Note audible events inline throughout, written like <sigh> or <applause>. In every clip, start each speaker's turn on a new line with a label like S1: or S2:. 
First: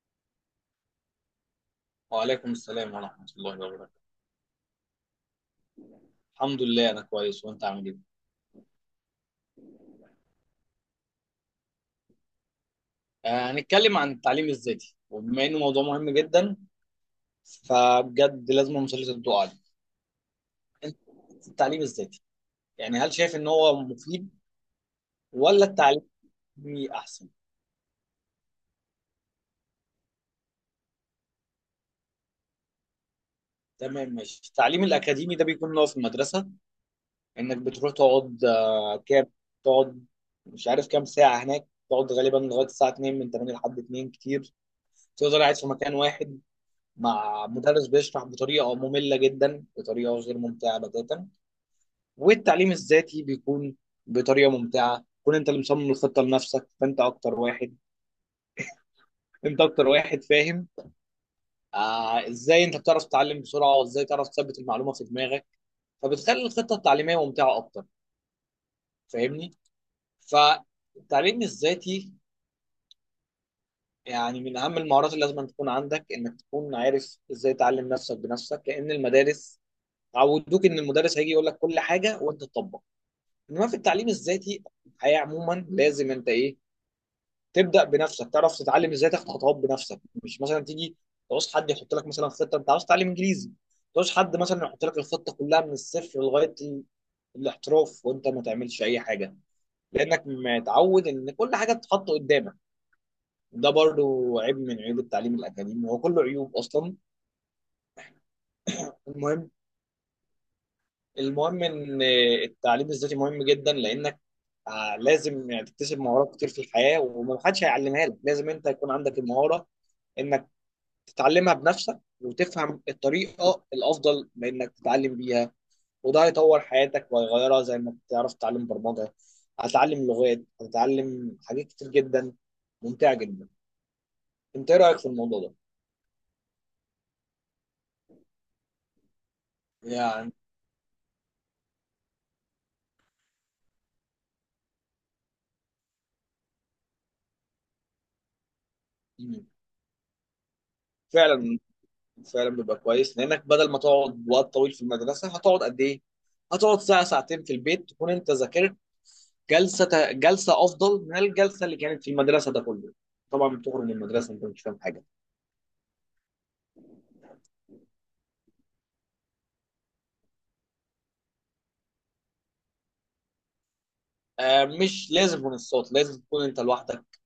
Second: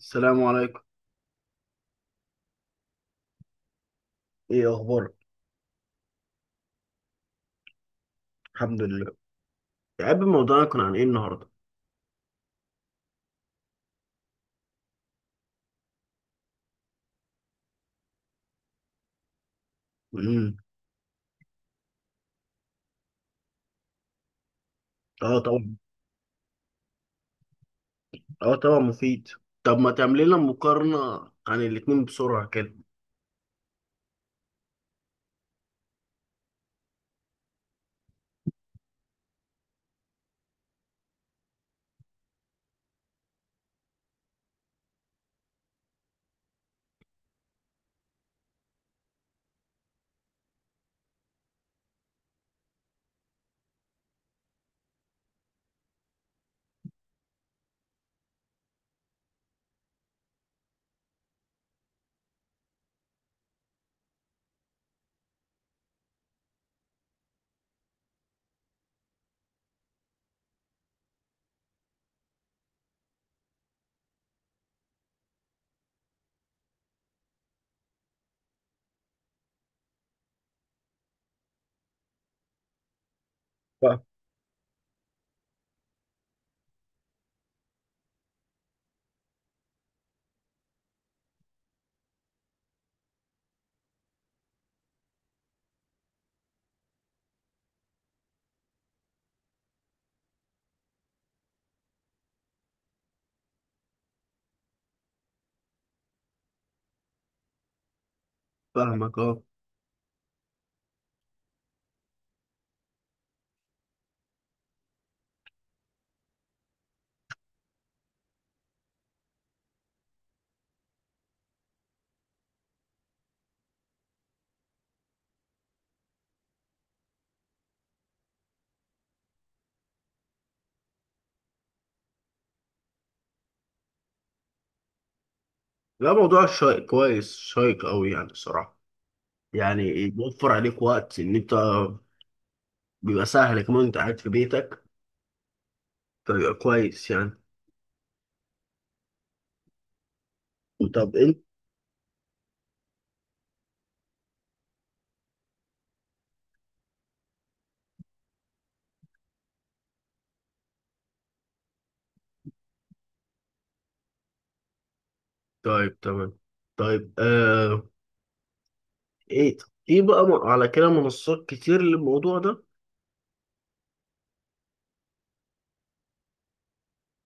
S1: السلام عليكم.
S2: وعليكم السلام ورحمة الله وبركاته.
S1: ايه اخبارك؟
S2: الحمد لله أنا كويس وأنت عامل إيه؟
S1: الحمد لله. يا عم، موضوعنا كان عن ايه النهارده؟
S2: هنتكلم عن التعليم الذاتي، وبما إنه موضوع مهم جدا فبجد لازم مسلسل الضوء عليه.
S1: امم.
S2: أنت التعليم الذاتي يعني هل شايف إن هو مفيد،
S1: اه،
S2: ولا
S1: طبعا.
S2: التعليم الأكاديمي أحسن؟
S1: اه، طبعا مفيد. طب ما تعمل لنا مقارنه عن الاتنين بسرعه كده؟
S2: تمام ماشي. التعليم الأكاديمي ده بيكون اللي هو في المدرسة، إنك بتروح تقعد كام تقعد، مش عارف كام ساعة هناك، تقعد غالبا لغاية الساعة 2، من 8 لحد 2 كتير، تفضل قاعد في مكان واحد مع مدرس بيشرح بطريقه ممله جدا، بطريقه غير ممتعه بتاتا. والتعليم الذاتي بيكون بطريقه ممتعه، كون انت اللي مصمم الخطه لنفسك، فانت اكتر واحد فاهم آه ازاي انت بتعرف تتعلم بسرعه، وازاي تعرف تثبت المعلومه في دماغك، فبتخلي الخطه التعليميه ممتعه اكتر. فاهمني؟ فالتعليم الذاتي يعني من اهم المهارات اللي لازم تكون عندك، انك تكون عارف ازاي تعلم نفسك بنفسك، لان المدارس عودوك ان المدرس هيجي يقول لك كل حاجه وانت تطبق. انما في
S1: فاهم-
S2: التعليم الذاتي، الحياه عموما، لازم انت ايه، تبدا بنفسك تعرف تتعلم ازاي، تاخد خطوات بنفسك، مش مثلا تيجي تعوز حد يحط لك مثلا خطه. انت عاوز تتعلم انجليزي، تعوز حد مثلا يحط لك الخطه كلها من الصفر لغايه الاحتراف، وانت ما تعملش اي حاجه، لانك متعود ان كل حاجه تتحط قدامك. ده برضو عيب من عيوب التعليم الاكاديمي، هو كله عيوب اصلا.
S1: فاهمك، اه.
S2: المهم المهم ان التعليم الذاتي مهم جدا، لانك آه لازم يعني تكتسب مهارات كتير في الحياة، ومحدش هيعلمها لك. لازم انت يكون عندك المهارة انك تتعلمها بنفسك، وتفهم الطريقة الافضل بانك تتعلم بيها. وده هيطور حياتك وهيغيرها، زي انك تعرف تتعلم برمجة، هتتعلم لغات، هتتعلم حاجات كتير جدا ممتعة جدا. انت ايه رأيك في الموضوع ده؟
S1: لا، موضوع شيق، كويس شيق قوي يعني الصراحه. يعني
S2: يعني
S1: بيوفر عليك وقت ان انت. بيبقى سهل كمان، انت قاعد في بيتك. فبيبقى كويس يعني. طب انت.
S2: فعلا، فعلا بيبقى كويس لانك بدل ما تقعد وقت طويل في المدرسة، هتقعد قد ايه؟ هتقعد ساعة ساعتين في البيت، تكون انت ذاكرت جلسه جلسه افضل من الجلسه اللي كانت في المدرسه. ده كله طبعا بتخرج من المدرسه انت مش فاهم حاجه.
S1: طيب، تمام. طيب، ايه. في بقى على كده منصات كتير للموضوع ده.
S2: آه مش لازم منصات، لازم تكون انت لوحدك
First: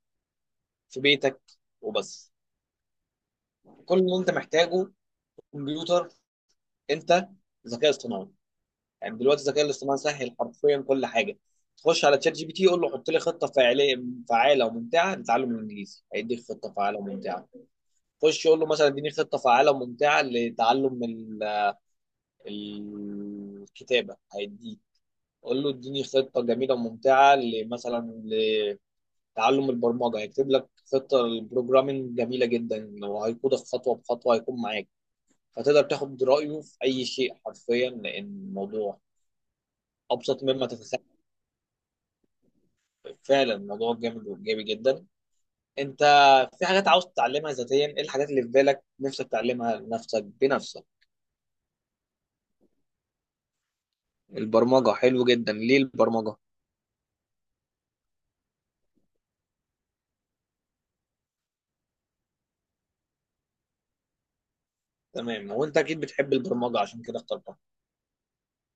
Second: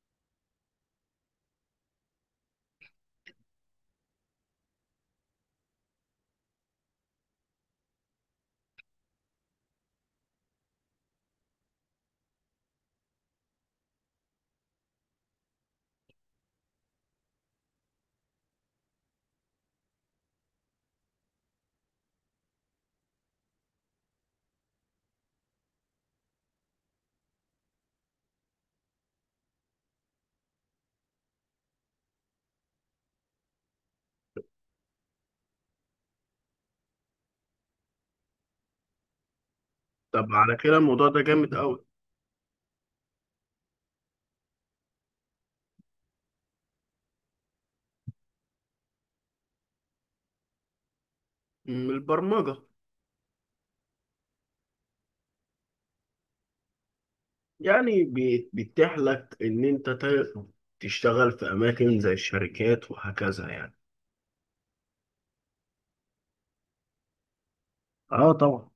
S2: في بيتك وبس. كل اللي انت محتاجه كمبيوتر، انت، ذكاء اصطناعي، يعني دلوقتي الذكاء الاصطناعي سهل، حرفيا كل حاجه. تخش على تشات جي بي تي قول له حط لي خطه فعاله وممتعه لتعلم الانجليزي، هيديك خطه فعاله وممتعه. خش قول له مثلا اديني خطه فعاله وممتعه لتعلم الكتابه، هيديك. قول له اديني خطه جميله وممتعه مثلا لتعلم البرمجه، هيكتب لك خطه للبروجرامينج جميله جدا، وهيقودك خطوه بخطوه، هيكون معاك. فتقدر تاخد رايه في اي شيء حرفيا، لان الموضوع
S1: طب
S2: ابسط
S1: على
S2: مما
S1: كده
S2: تتخيل.
S1: الموضوع ده جامد قوي.
S2: فعلا الموضوع جامد وايجابي جدا. انت في حاجات عاوز تتعلمها ذاتيا؟ ايه الحاجات اللي في بالك نفسك تعلمها لنفسك بنفسك؟
S1: من البرمجة.
S2: البرمجه حلو جدا، ليه البرمجه؟
S1: يعني بيتيح لك إن أنت تشتغل في أماكن زي الشركات وهكذا يعني.
S2: تمام، وانت اكيد بتحب البرمجه عشان كده اخترتها.
S1: آه، طبعا.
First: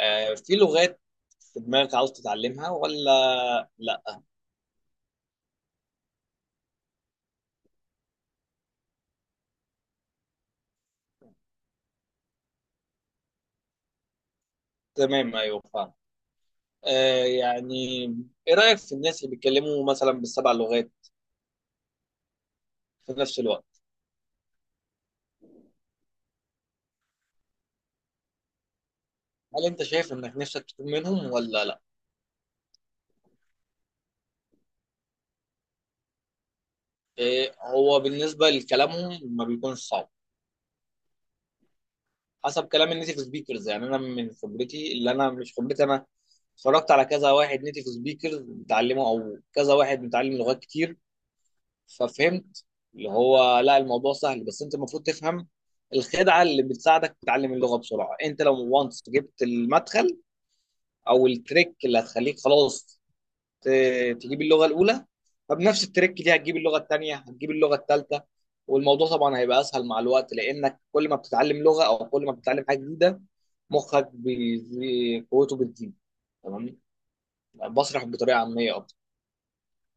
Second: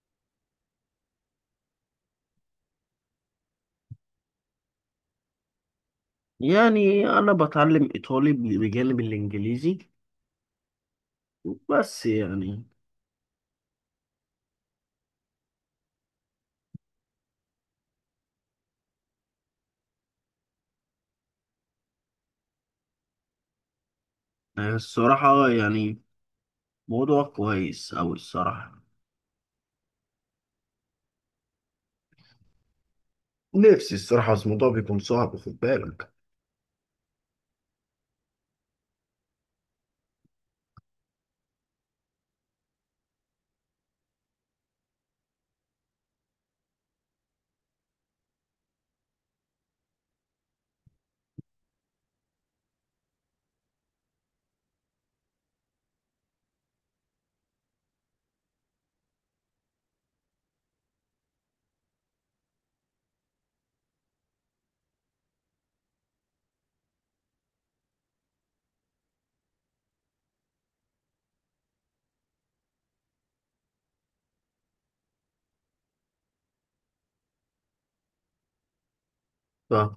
S2: في لغات في دماغك عاوز تتعلمها ولا لا؟
S1: يعني أنا بتعلم إيطالي بجانب الإنجليزي، بس يعني.
S2: تمام ايوه فاهم. يعني ايه رأيك في الناس اللي بيتكلموا مثلا بالسبع لغات في نفس الوقت؟
S1: آه، الصراحة يعني. موضوع كويس أوي الصراحة.
S2: هل انت شايف انك نفسك تكون منهم ولا لا؟
S1: نفسي الصراحة، بس الموضوع بيكون صعب، خد بالك.
S2: هو بالنسبة لكلامهم ما بيكونش صعب، حسب كلام النيتيف سبيكرز. يعني انا من خبرتي، اللي انا مش خبرتي انا، اتفرجت على كذا واحد نيتيف سبيكرز بيتعلموا، او كذا واحد متعلم لغات كتير، ففهمت اللي هو لا، الموضوع سهل، بس انت المفروض تفهم الخدعه اللي بتساعدك تتعلم اللغه بسرعه. انت لو وانس جبت المدخل او التريك اللي هتخليك خلاص تجيب اللغه الاولى، فبنفس التريك دي هتجيب اللغه الثانيه، هتجيب اللغه الثالثه. والموضوع طبعا هيبقى اسهل مع الوقت، لانك كل ما بتتعلم لغه، او كل ما بتتعلم حاجه جديده، مخك قوته بتزيد. تمام، بشرح بطريقه عاميه اكتر.
S1: طب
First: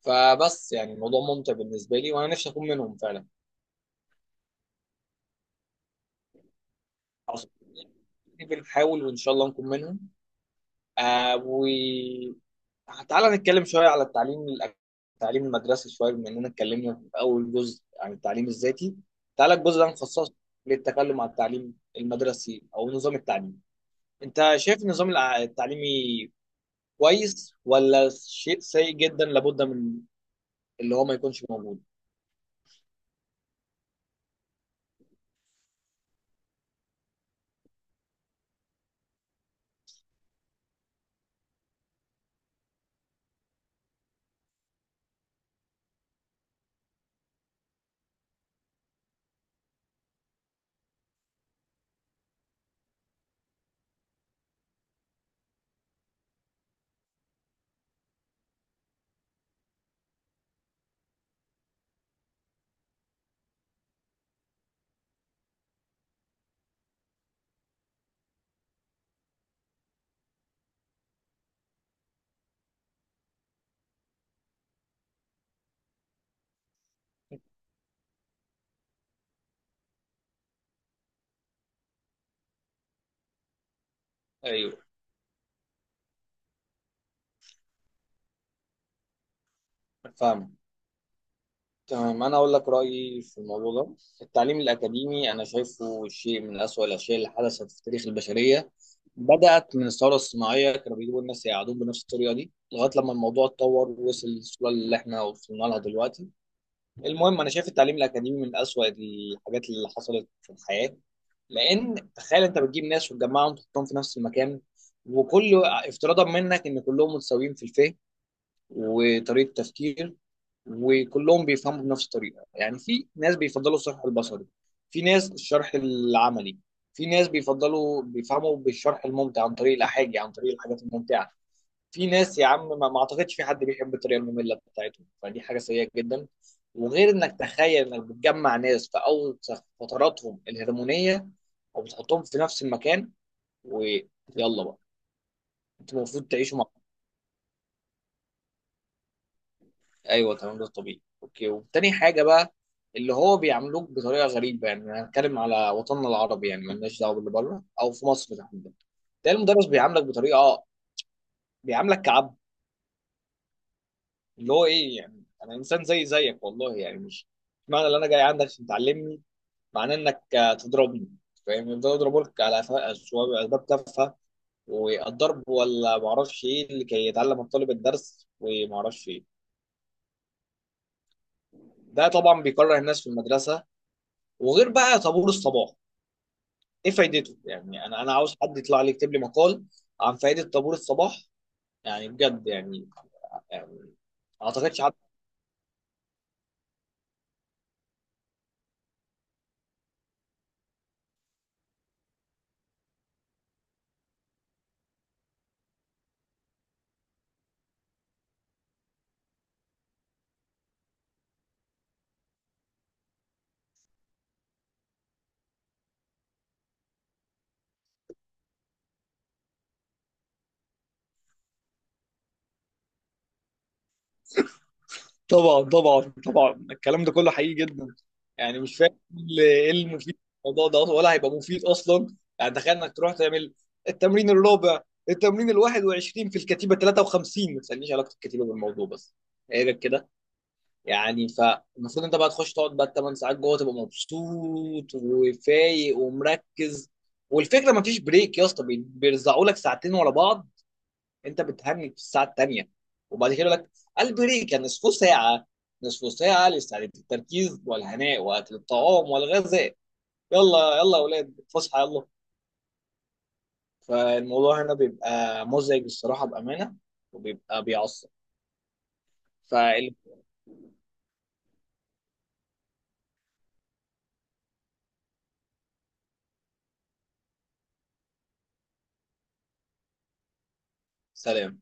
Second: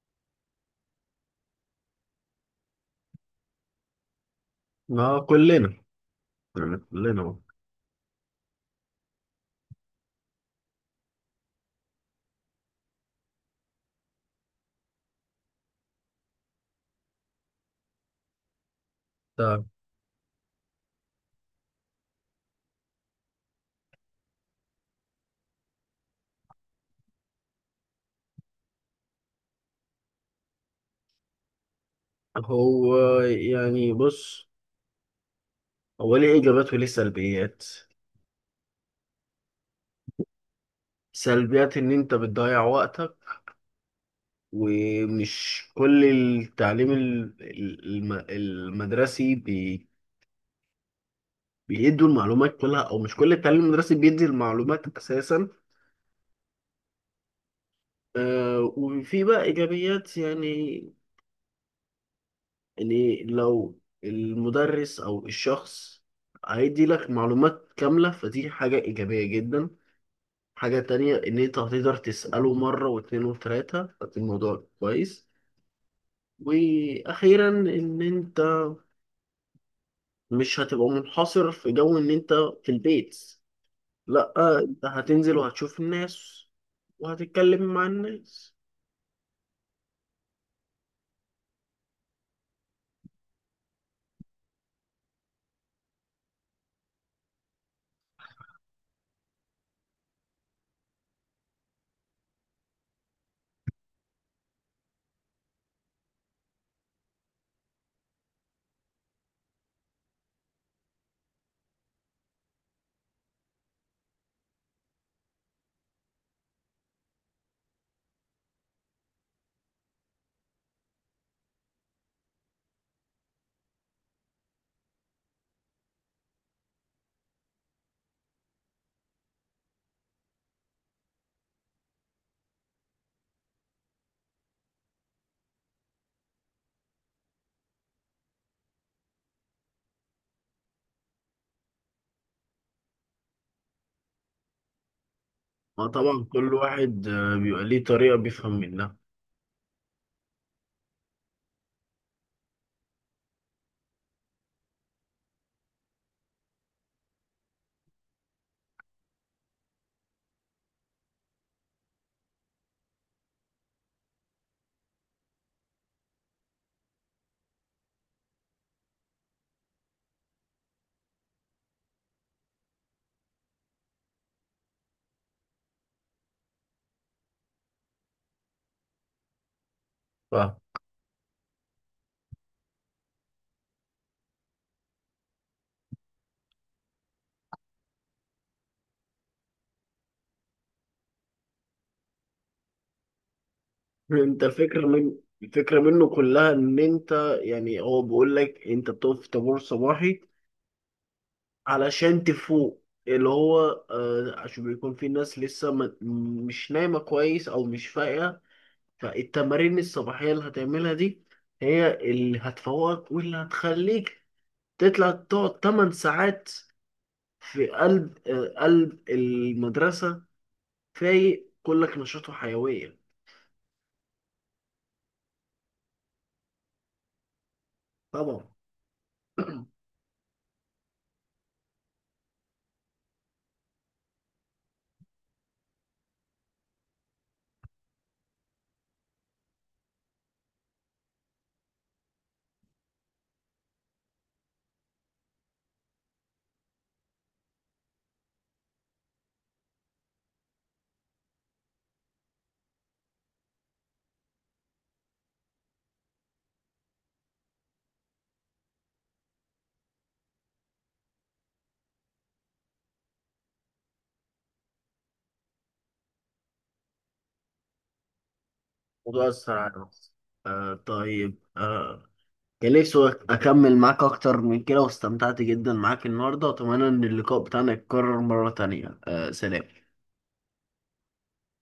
S2: فبس يعني الموضوع ممتع بالنسبه لي، وانا نفسي اكون منهم فعلا.
S1: ما كلنا، يعني كلنا.
S2: بنحاول، وان شاء الله نكون منهم. آه وتعالى نتكلم شويه على التعليم المدرسي شويه، بما اننا اتكلمنا في اول جزء عن التعليم الذاتي. تعالى
S1: طب
S2: الجزء ده نخصصه للتكلم عن التعليم المدرسي او نظام التعليم. انت شايف النظام التعليمي كويس، ولا شيء سيء جدا لابد من اللي هو ما يكونش موجود؟
S1: هو يعني بص، هو ليه إيجابات وليه سلبيات. سلبيات ان انت بتضيع وقتك. ومش كل التعليم المدرسي بيدوا المعلومات كلها، او مش كل التعليم المدرسي بيدي المعلومات اساسا. آه، وفي بقى ايجابيات يعني. يعني لو المدرس او الشخص هيدي لك معلومات كاملة فدي حاجة ايجابية جدا. حاجة تانية ان انت هتقدر تسأله مرة واتنين وتلاتة فدي الموضوع كويس. واخيرا ان انت مش هتبقى منحصر في جو ان انت في البيت، لا.
S2: ايوه
S1: انت هتنزل وهتشوف الناس وهتتكلم مع الناس.
S2: فاهم تمام. انا اقول لك رايي في الموضوع ده. التعليم الاكاديمي انا شايفه شيء من اسوأ الاشياء اللي حدثت في تاريخ البشريه، بدات من الثوره الصناعيه، كانوا بيجيبوا الناس يقعدون بنفس الطريقه دي لغايه لما الموضوع اتطور ووصل للصوره اللي احنا وصلنا لها دلوقتي. المهم انا شايف التعليم الاكاديمي من اسوأ الحاجات اللي حصلت في الحياه. لان تخيل انت بتجيب ناس وتجمعهم وتحطهم في نفس المكان، وكل افتراضا منك ان كلهم متساويين في الفهم وطريقه تفكير، وكلهم بيفهموا بنفس الطريقه. يعني في ناس بيفضلوا الشرح البصري، في ناس الشرح العملي، في ناس بيفضلوا بيفهموا بالشرح الممتع عن طريق الاحاجي، عن طريق الحاجات الممتعه. في ناس يا عم ما اعتقدش في حد بيحب الطريقه الممله بتاعتهم. فدي حاجه سيئه جدا. وغير انك تخيل انك بتجمع ناس في اول فتراتهم الهرمونيه وبتحطهم في نفس المكان، ويلا بقى
S1: ما
S2: انتوا المفروض
S1: طبعا كل
S2: تعيشوا.
S1: واحد بيبقى ليه طريقة بيفهم منها.
S2: ايوه تمام ده طبيعي، اوكي. وتاني حاجه بقى اللي هو بيعملوك بطريقه غريبه، يعني أنا هنتكلم على وطننا العربي، يعني مالناش دعوه باللي بره، او في مصر تحديدا، تلاقي المدرس بيعاملك بطريقه بيعاملك كعبد. اللي هو ايه يعني، انا انسان زي زيك، والله يعني مش معنى ان انا جاي عندك عشان تعلمني، معناه انك تضربني. فاهم، يفضلوا يضربوك على أسباب تافهه، والضرب، ولا معرفش ايه لكي يتعلم الطالب الدرس، ومعرفش ايه.
S1: ف
S2: ده طبعا بيكره الناس في المدرسه. وغير بقى طابور الصباح، ايه فايدته؟ يعني انا عاوز حد يطلع لي يكتب لي مقال عن فائده طابور الصباح. يعني بجد يعني. يعني
S1: انت،
S2: ما اعتقدش حد.
S1: الفكرة منه كلها ان انت يعني هو بيقول لك انت بتقف في طابور صباحي علشان تفوق. اللي هو عشان بيكون في ناس لسه مش نايمة كويس او مش فايقة. فالتمارين الصباحية اللي هتعملها دي هي اللي هتفوقك واللي هتخليك تطلع تقعد 8 ساعات في قلب المدرسة فايق كلك نشاط وحيوية.
S2: طبعا طبعا طبعا الكلام ده كله حقيقي جدا.
S1: طبعا.
S2: يعني مش فاهم
S1: <clears throat>
S2: ايه المفيد في الموضوع ده أصلاً، ولا هيبقى مفيد اصلا. يعني تخيل انك تروح تعمل التمرين الرابع، التمرين ال 21 في الكتيبه 53، ما تسالنيش علاقه الكتيبه بالموضوع بس ايه ده كده. يعني فالمفروض انت بقى تخش تقعد بقى 8 ساعات جوه تبقى مبسوط وفايق ومركز. والفكره ما فيش بريك يا اسطى، بيرزعوا لك ساعتين ورا بعض، انت بتهنج في الساعه الثانيه، وبعد كده يقول لك البريك يعني نصف ساعه. نصف ساعه لاستعاده التركيز والهناء واكل الطعام والغذاء، يلا يلا يا اولاد فسحه يلا. فالموضوع هنا بيبقى مزعج الصراحه بامانه، وبيبقى بيعصب.
S1: موضوع أثر على نفسي. آه، طيب، كان نفسي أكمل معاك أكتر من كده، واستمتعت جدا معاك النهاردة، وأتمنى إن اللقاء بتاعنا يتكرر مرة تانية. سلام.
S2: فسلام.